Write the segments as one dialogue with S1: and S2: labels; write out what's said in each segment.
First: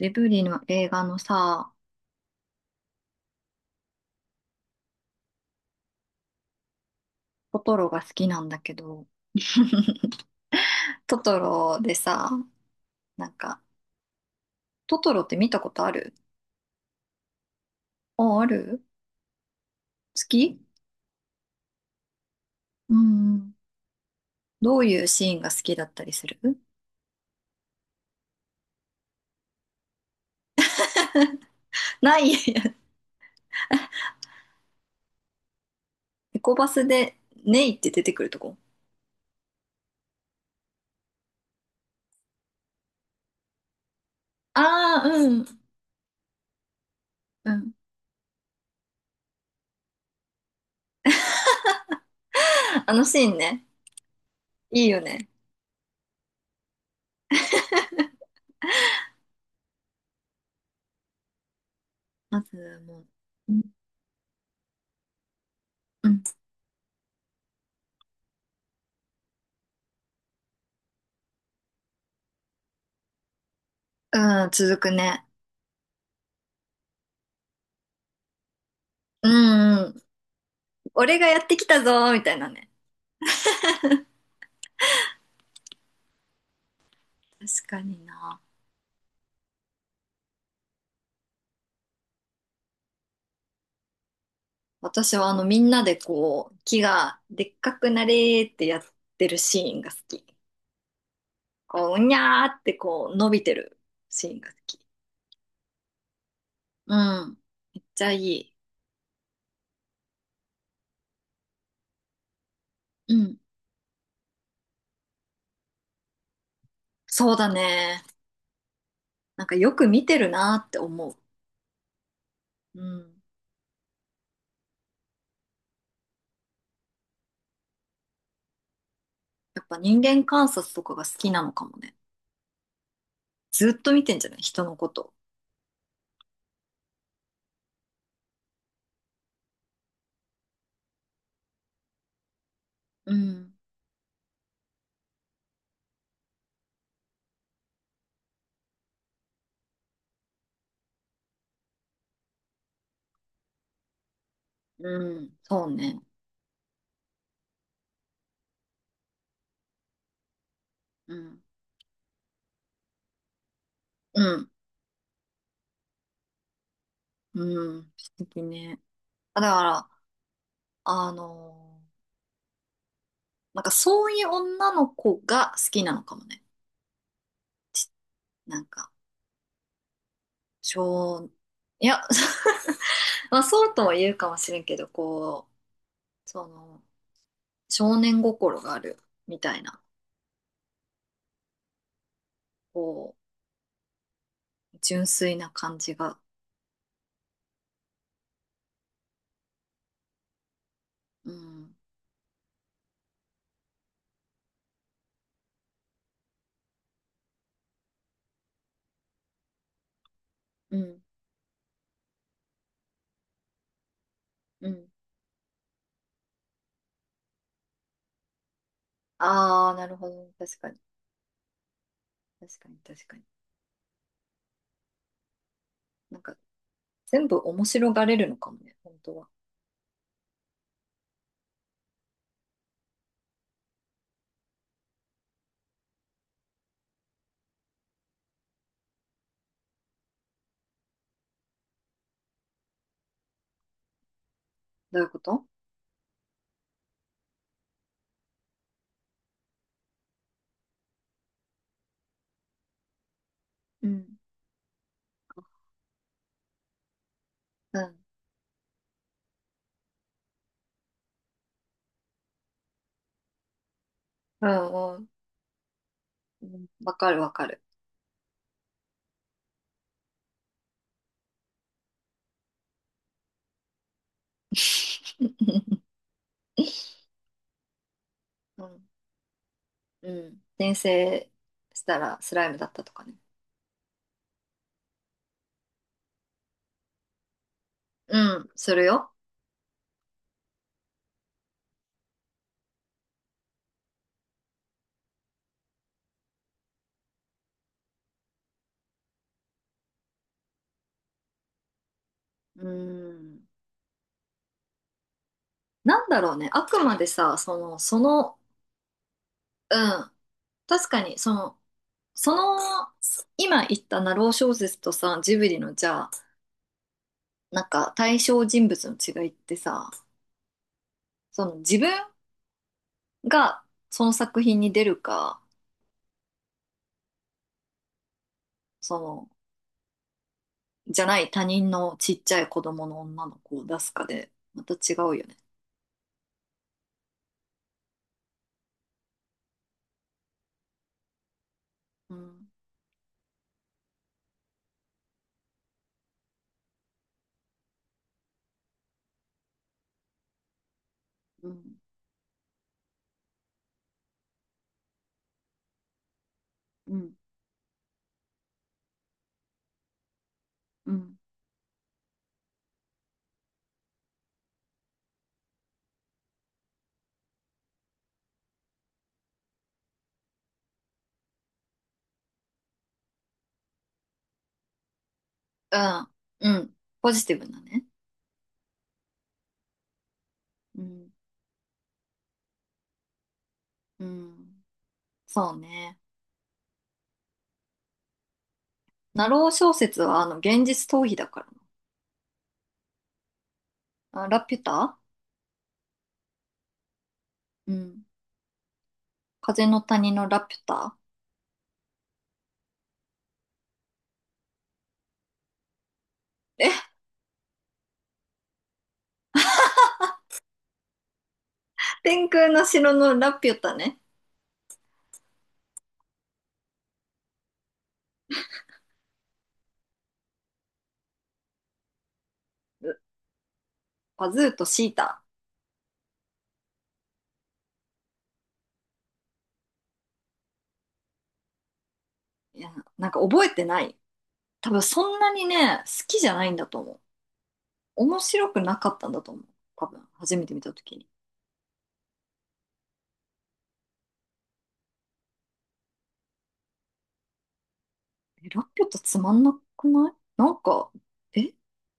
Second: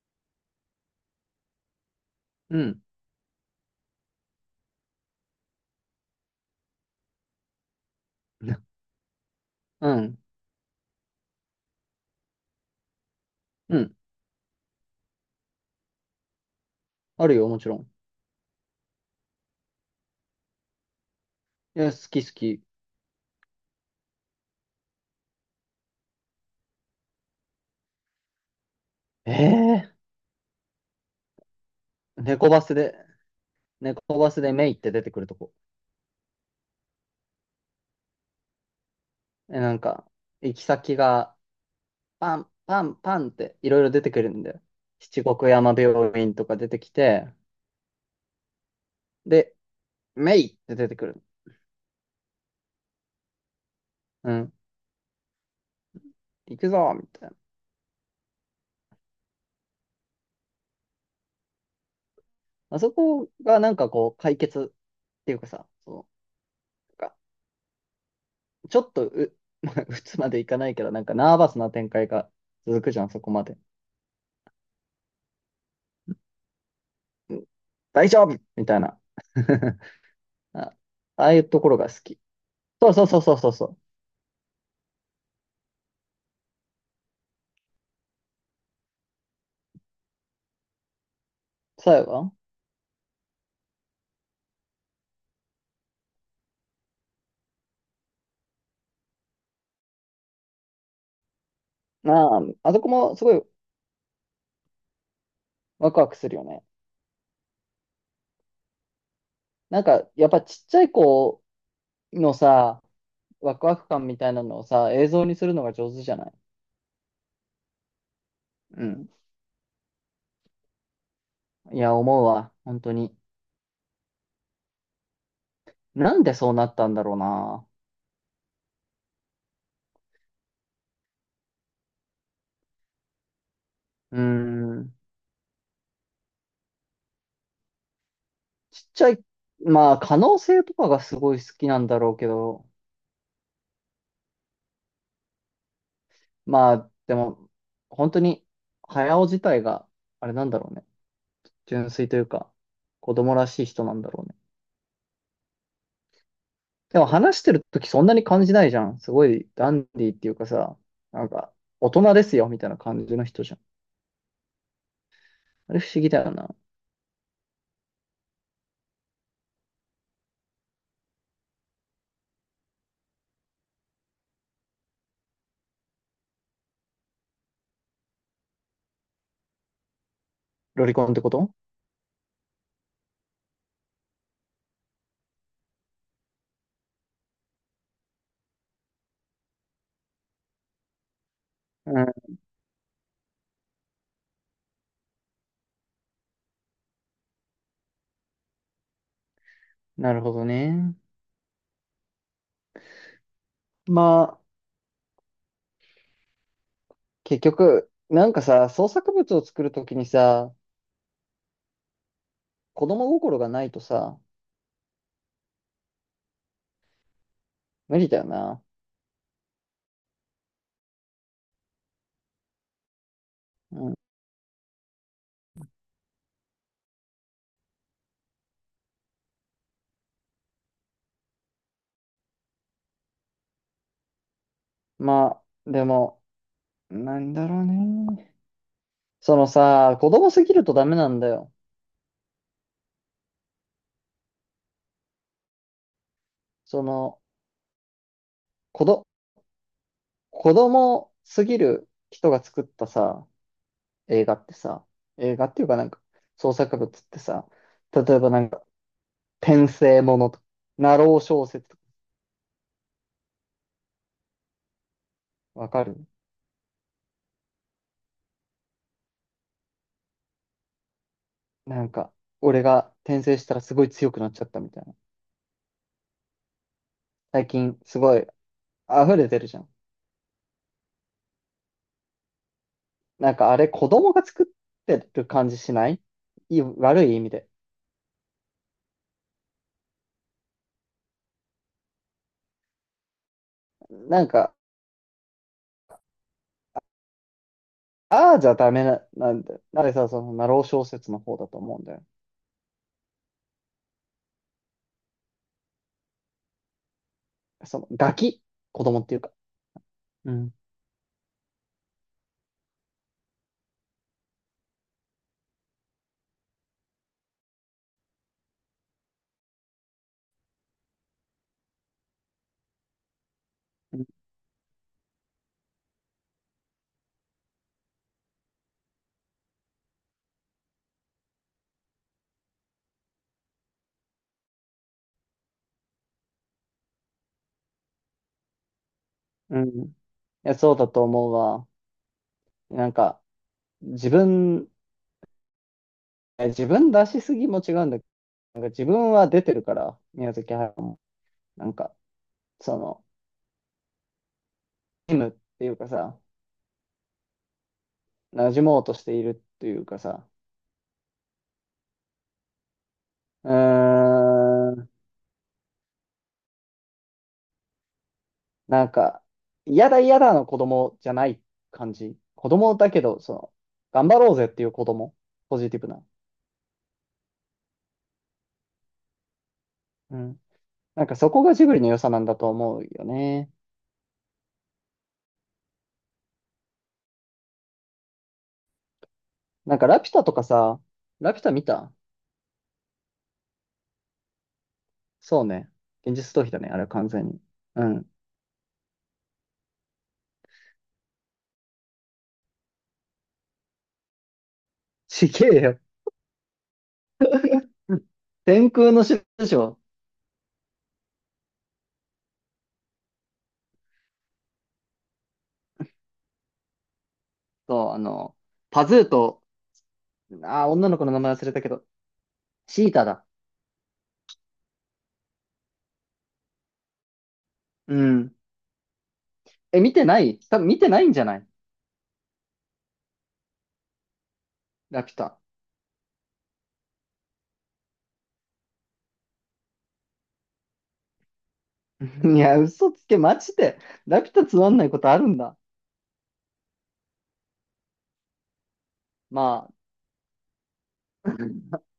S1: ジブリの映画のさ、
S2: うん。
S1: トトロが好きなんだけ ど、
S2: う ん。
S1: トトロでさ、なんか、
S2: うん。
S1: トトロって見たことある？
S2: あるよ、もちろん。
S1: あ、ある？好き？
S2: いや、好き好き。
S1: うん。どういうシーンが好きだったりする？
S2: ええ
S1: な
S2: ー、
S1: い、いや
S2: 猫
S1: い
S2: バ
S1: や、
S2: スで、メイって出てくるとこ。
S1: エコバスでネイって出てくるとこ。
S2: え、なんか、行き先が、パン、パン、パンっていろいろ出てくるんだよ。
S1: ああ、
S2: 七
S1: う
S2: 国
S1: ん。
S2: 山病院とか出てきて、
S1: うん。
S2: で、メイって出てくる。
S1: あのシーンね。
S2: うん。
S1: いいよね。
S2: 行くぞみたいな。
S1: ま
S2: ま
S1: ず、
S2: あそ
S1: も
S2: こ
S1: う、う
S2: が
S1: ん、
S2: なんかこう、解決っていうかさ、そ
S1: うん、
S2: う、なんかちょっとう、ま打つまでいかないけど、なんかナーバスな展開が続くじゃん、そこまで。
S1: うん続くね。
S2: 大丈夫みたいな。
S1: うん、うん。
S2: あ、
S1: 俺
S2: あ
S1: が
S2: あ
S1: や
S2: いう
S1: って
S2: と
S1: き
S2: ころ
S1: た
S2: が
S1: ぞ
S2: 好
S1: ー
S2: き。
S1: みたいなね。
S2: そうそうそうそうそうそう。
S1: 確かにな。
S2: 最後は
S1: 私はあのみんなでこう木がでっかくなれーってやってるシーンが好き。こう、う
S2: な
S1: に
S2: あ、
S1: ゃーっ
S2: あ
S1: て
S2: そこ
S1: こう
S2: もす
S1: 伸
S2: ご
S1: び
S2: い
S1: てるシーンが好き。
S2: ワクワクするよね。
S1: うん。めっちゃいい。
S2: なんか、やっぱちっちゃい子のさ、
S1: うん。
S2: ワクワク感みたいなのをさ、映像にするのが上手じゃない？
S1: そうだね。
S2: うん。
S1: なんかよく見てるなーって思う。
S2: いや、思うわ。
S1: う
S2: 本当に。
S1: ん。
S2: なんでそうなったんだろうな。
S1: やっぱ人間観察とかが好きなのかもね。ずっと見て
S2: う
S1: ん
S2: ー
S1: じゃない？人のこ
S2: ん。
S1: と。
S2: ちっちゃい、まあ、可能性とかがすごい好きなんだろうけど、
S1: うん。
S2: まあ、でも、本当に、早尾自体が、あれなんだろうね。純粋というか、子供らしい人なんだろうね。
S1: うん。そうね。
S2: でも話してる時そんなに感じないじゃん。すごいダンディーっていうかさ、
S1: う
S2: なん
S1: ん。
S2: か、大人ですよ、みたいな感じの人じゃん。
S1: うん。
S2: あれ不思議だよな。
S1: うん。素敵ね。だから、あのーなんかそういう女の子が好きなのかもね。ち、なんか、
S2: ロリコンって
S1: 少、
S2: こと？
S1: いや、まあそうとは言うかもしれんけど、こう、その、少年心があるみたいな、
S2: うん、
S1: こう、純粋な感じが。
S2: なるほどね。
S1: うん、
S2: まあ、結局、なんかさ、創作物を作るときにさ、
S1: うん、
S2: 子供心がないとさ、
S1: うん。
S2: 無理だよな。
S1: ああ、なるほど。確かに、確かに。
S2: うん。
S1: なんか、全部面白がれるのかもね、本当は。
S2: まあ、でも、なんだろうね。そのさ、子供すぎるとダメなんだよ。
S1: どういうこと？
S2: その、子ど、子供すぎる人が作ったさ、
S1: うん、
S2: 映画ってさ、映画っていうかなんか創作物ってさ、
S1: うん、
S2: 例えばなんか転生ものとか、ナロー小説とか
S1: うん、うん。
S2: わかる？
S1: うん、わかる。
S2: なんか俺が転生したらすごい強くなっちゃったみたいな。最近すごい
S1: うん
S2: 溢れてるじゃん。
S1: うん。転生したらスライムだったとかね。
S2: なんかあれ子供が作ってる感じしない？いい悪い意味で。
S1: うん、するよ。
S2: なんか、ああじゃダメな、なんだよ。なんでさ、そのナロー小説の方だと思うんだよ。
S1: うん。なんだろうね。あくまでさ、その、
S2: その
S1: そ
S2: ガ
S1: の、
S2: キ、子供っていうか。
S1: うん。
S2: うん。
S1: 確かに、その、今言ったナロー小説とさ、ジブリのじゃあ、なんか対象人物の違いってさ、その自分がその作品に出るか、その、じゃない他人のちっちゃい子供の女の子を出すかで、また違うよね。
S2: うん。いや、そうだと思うわ。
S1: うん、
S2: なんか、自分、自分出しすぎも違うんだけど、なんか自分は出てるから、宮崎駿も。
S1: うん、
S2: なんか、その、っていうかさ、
S1: うん、
S2: 馴染もうとしているっていうかさ、
S1: うん。
S2: うーん、なんか、嫌だ嫌だの子供じゃない感じ。子供だけど、その、頑張ろうぜっていう子供。ポジ
S1: う
S2: ティブな。
S1: ん、うん。ポジティブなね。
S2: うん。
S1: う
S2: なん
S1: ん、
S2: かそこがジブリの良さなんだと思うよね。
S1: うん。そうね。ナロー小
S2: なんかラ
S1: 説
S2: ピュ
S1: は、
S2: タ
S1: あ
S2: と
S1: の、
S2: か
S1: 現
S2: さ、
S1: 実逃避だ
S2: ラ
S1: か
S2: ピュ
S1: ら
S2: タ見た？
S1: な。あ、ラピュタ。
S2: そうね。現実逃避だね、あれは完全に。
S1: う
S2: う
S1: ん。
S2: ん。
S1: 風の谷のラピュタ？
S2: ちげえよ。
S1: え、
S2: 天空の城でしょ。
S1: 天空の城のラピュタね。
S2: あの、パズーと、女の子の名前忘れたけど、シー
S1: う、
S2: タだ。
S1: パズーとシータ。
S2: うん。え、見てない、多分見てないんじゃない？
S1: いや、なんか覚えてない。多分
S2: ラピ
S1: そ
S2: ュ
S1: んな
S2: タ。
S1: にね、好きじゃないんだと思う。面白くなかったんだと思う。多分、初めて見たときに。
S2: いや、嘘つけ、マジで。ラピュタつまんないことあるんだ。
S1: え、ラピュタつまんな
S2: まあ、
S1: くない？なんか、え、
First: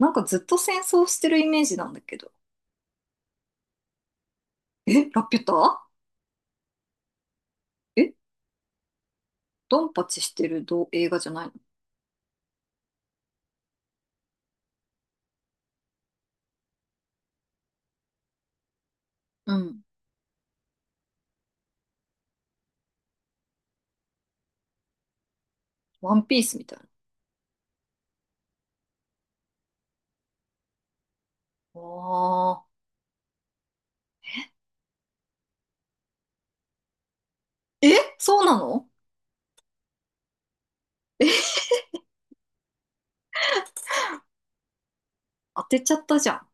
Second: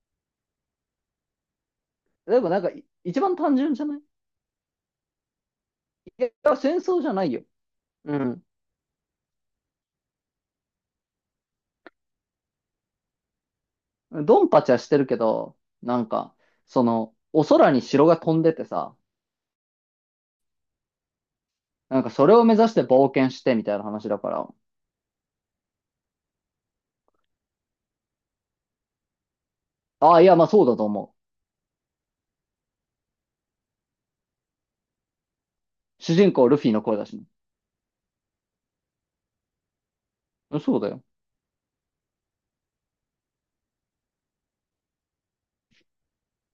S1: なんかずっと戦争してるイメージなんだけど。
S2: でもなんか、い一番単純じゃない？い
S1: え、ラピュタ？
S2: や、いや戦争じゃないよ。
S1: え、
S2: うん。
S1: ドンパチしてるど、映画じゃないの？
S2: ドンパチはしてるけど、なんか、その、お空に城が飛んでてさ、
S1: うん。
S2: なんかそれを目指して冒険してみたいな話だから。
S1: ワンピースみたいな。
S2: ああ、いや、まあそうだと思
S1: ああ。
S2: う。主人公ルフィの声だしね。
S1: え、そうなの？
S2: うんそうだよ。
S1: え、当てちゃったじゃん。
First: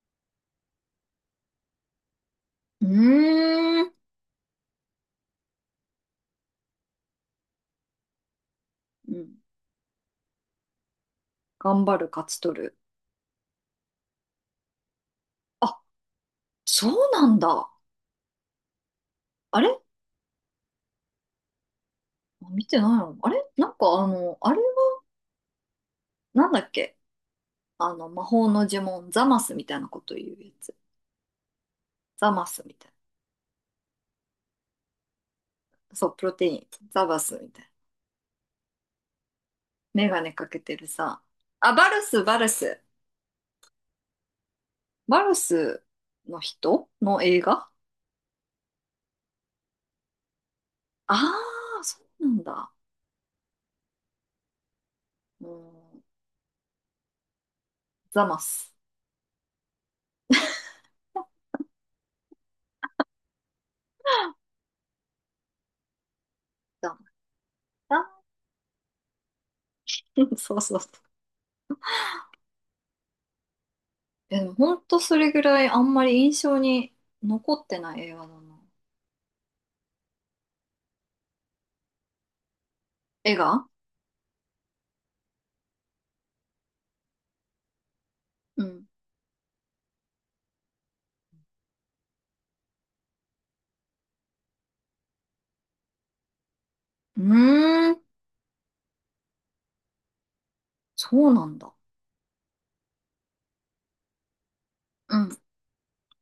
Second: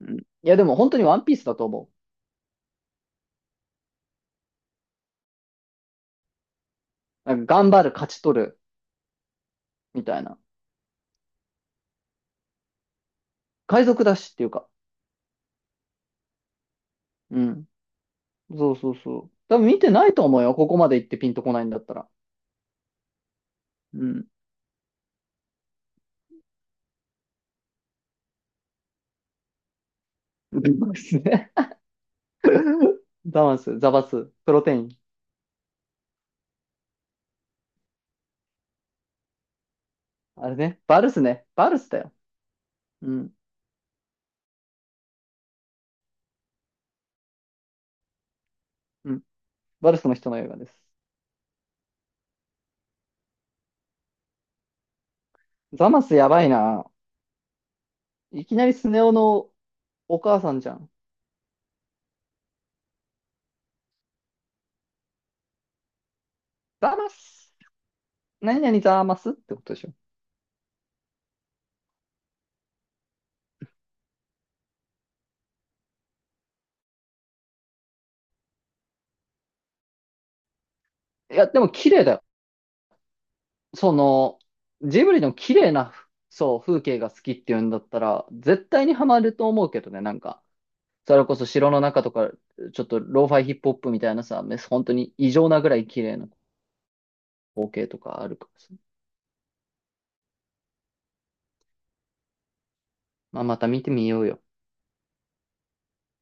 S2: うん。いや、でも本当にワンピースだと思
S1: うーん。
S2: う。なんか頑張る、勝ち取る、
S1: うん。
S2: みたいな。
S1: 頑張る、勝ち取る。
S2: 海賊だしっていうか。
S1: あ、そうなん
S2: うん。
S1: だ。
S2: そうそうそう。多
S1: あ
S2: 分見
S1: れ
S2: てないと思うよ。ここまで行ってピンとこないんだったら。
S1: 見てないの？あれなんか
S2: う
S1: あ
S2: ん。
S1: の、あれは、なんだっけ？あの、魔法の呪文、ザマスみたいなこと言うやつ。
S2: バルスね。
S1: ザマスみたい
S2: ザマス、ザバス、プロテイン。
S1: な。そう、プロテイン。ザバスみたいな。メガネか
S2: あれ
S1: けて
S2: ね。
S1: る
S2: バルス
S1: さ。
S2: ね。バ
S1: あ、
S2: ル
S1: バ
S2: スだ
S1: ル
S2: よ。
S1: ス、バルス。
S2: うん。
S1: バルスの人の映画？
S2: うん。バルスの人の映画です。
S1: あ、あー、そうなんだ。うん、
S2: ザマスやばいな。
S1: ザマ
S2: いきなり
S1: ス。
S2: スネ夫のお母さんじゃん。
S1: ザマ
S2: ザ
S1: ス。
S2: マス、
S1: あ
S2: 何々ざーますってことでしょ？
S1: ー、 そうそうそう。え、でもほんとそれぐらいあんまり印象に残ってない映画だな。
S2: いや、でも綺麗だよ。
S1: 映画？
S2: その、ジブリの綺麗な、そう、風景が好きっていうんだったら、
S1: う
S2: 絶
S1: ん。
S2: 対にハマると思うけどね、なんか。それこそ城の中とか、ちょっとローファイヒップホップみたいなさ、め本当に異常なぐらい綺麗な
S1: う
S2: 光景
S1: ー
S2: と
S1: ん、
S2: かあるからさ。
S1: そうなんだ。
S2: まあ、また見てみようよ。
S1: うん。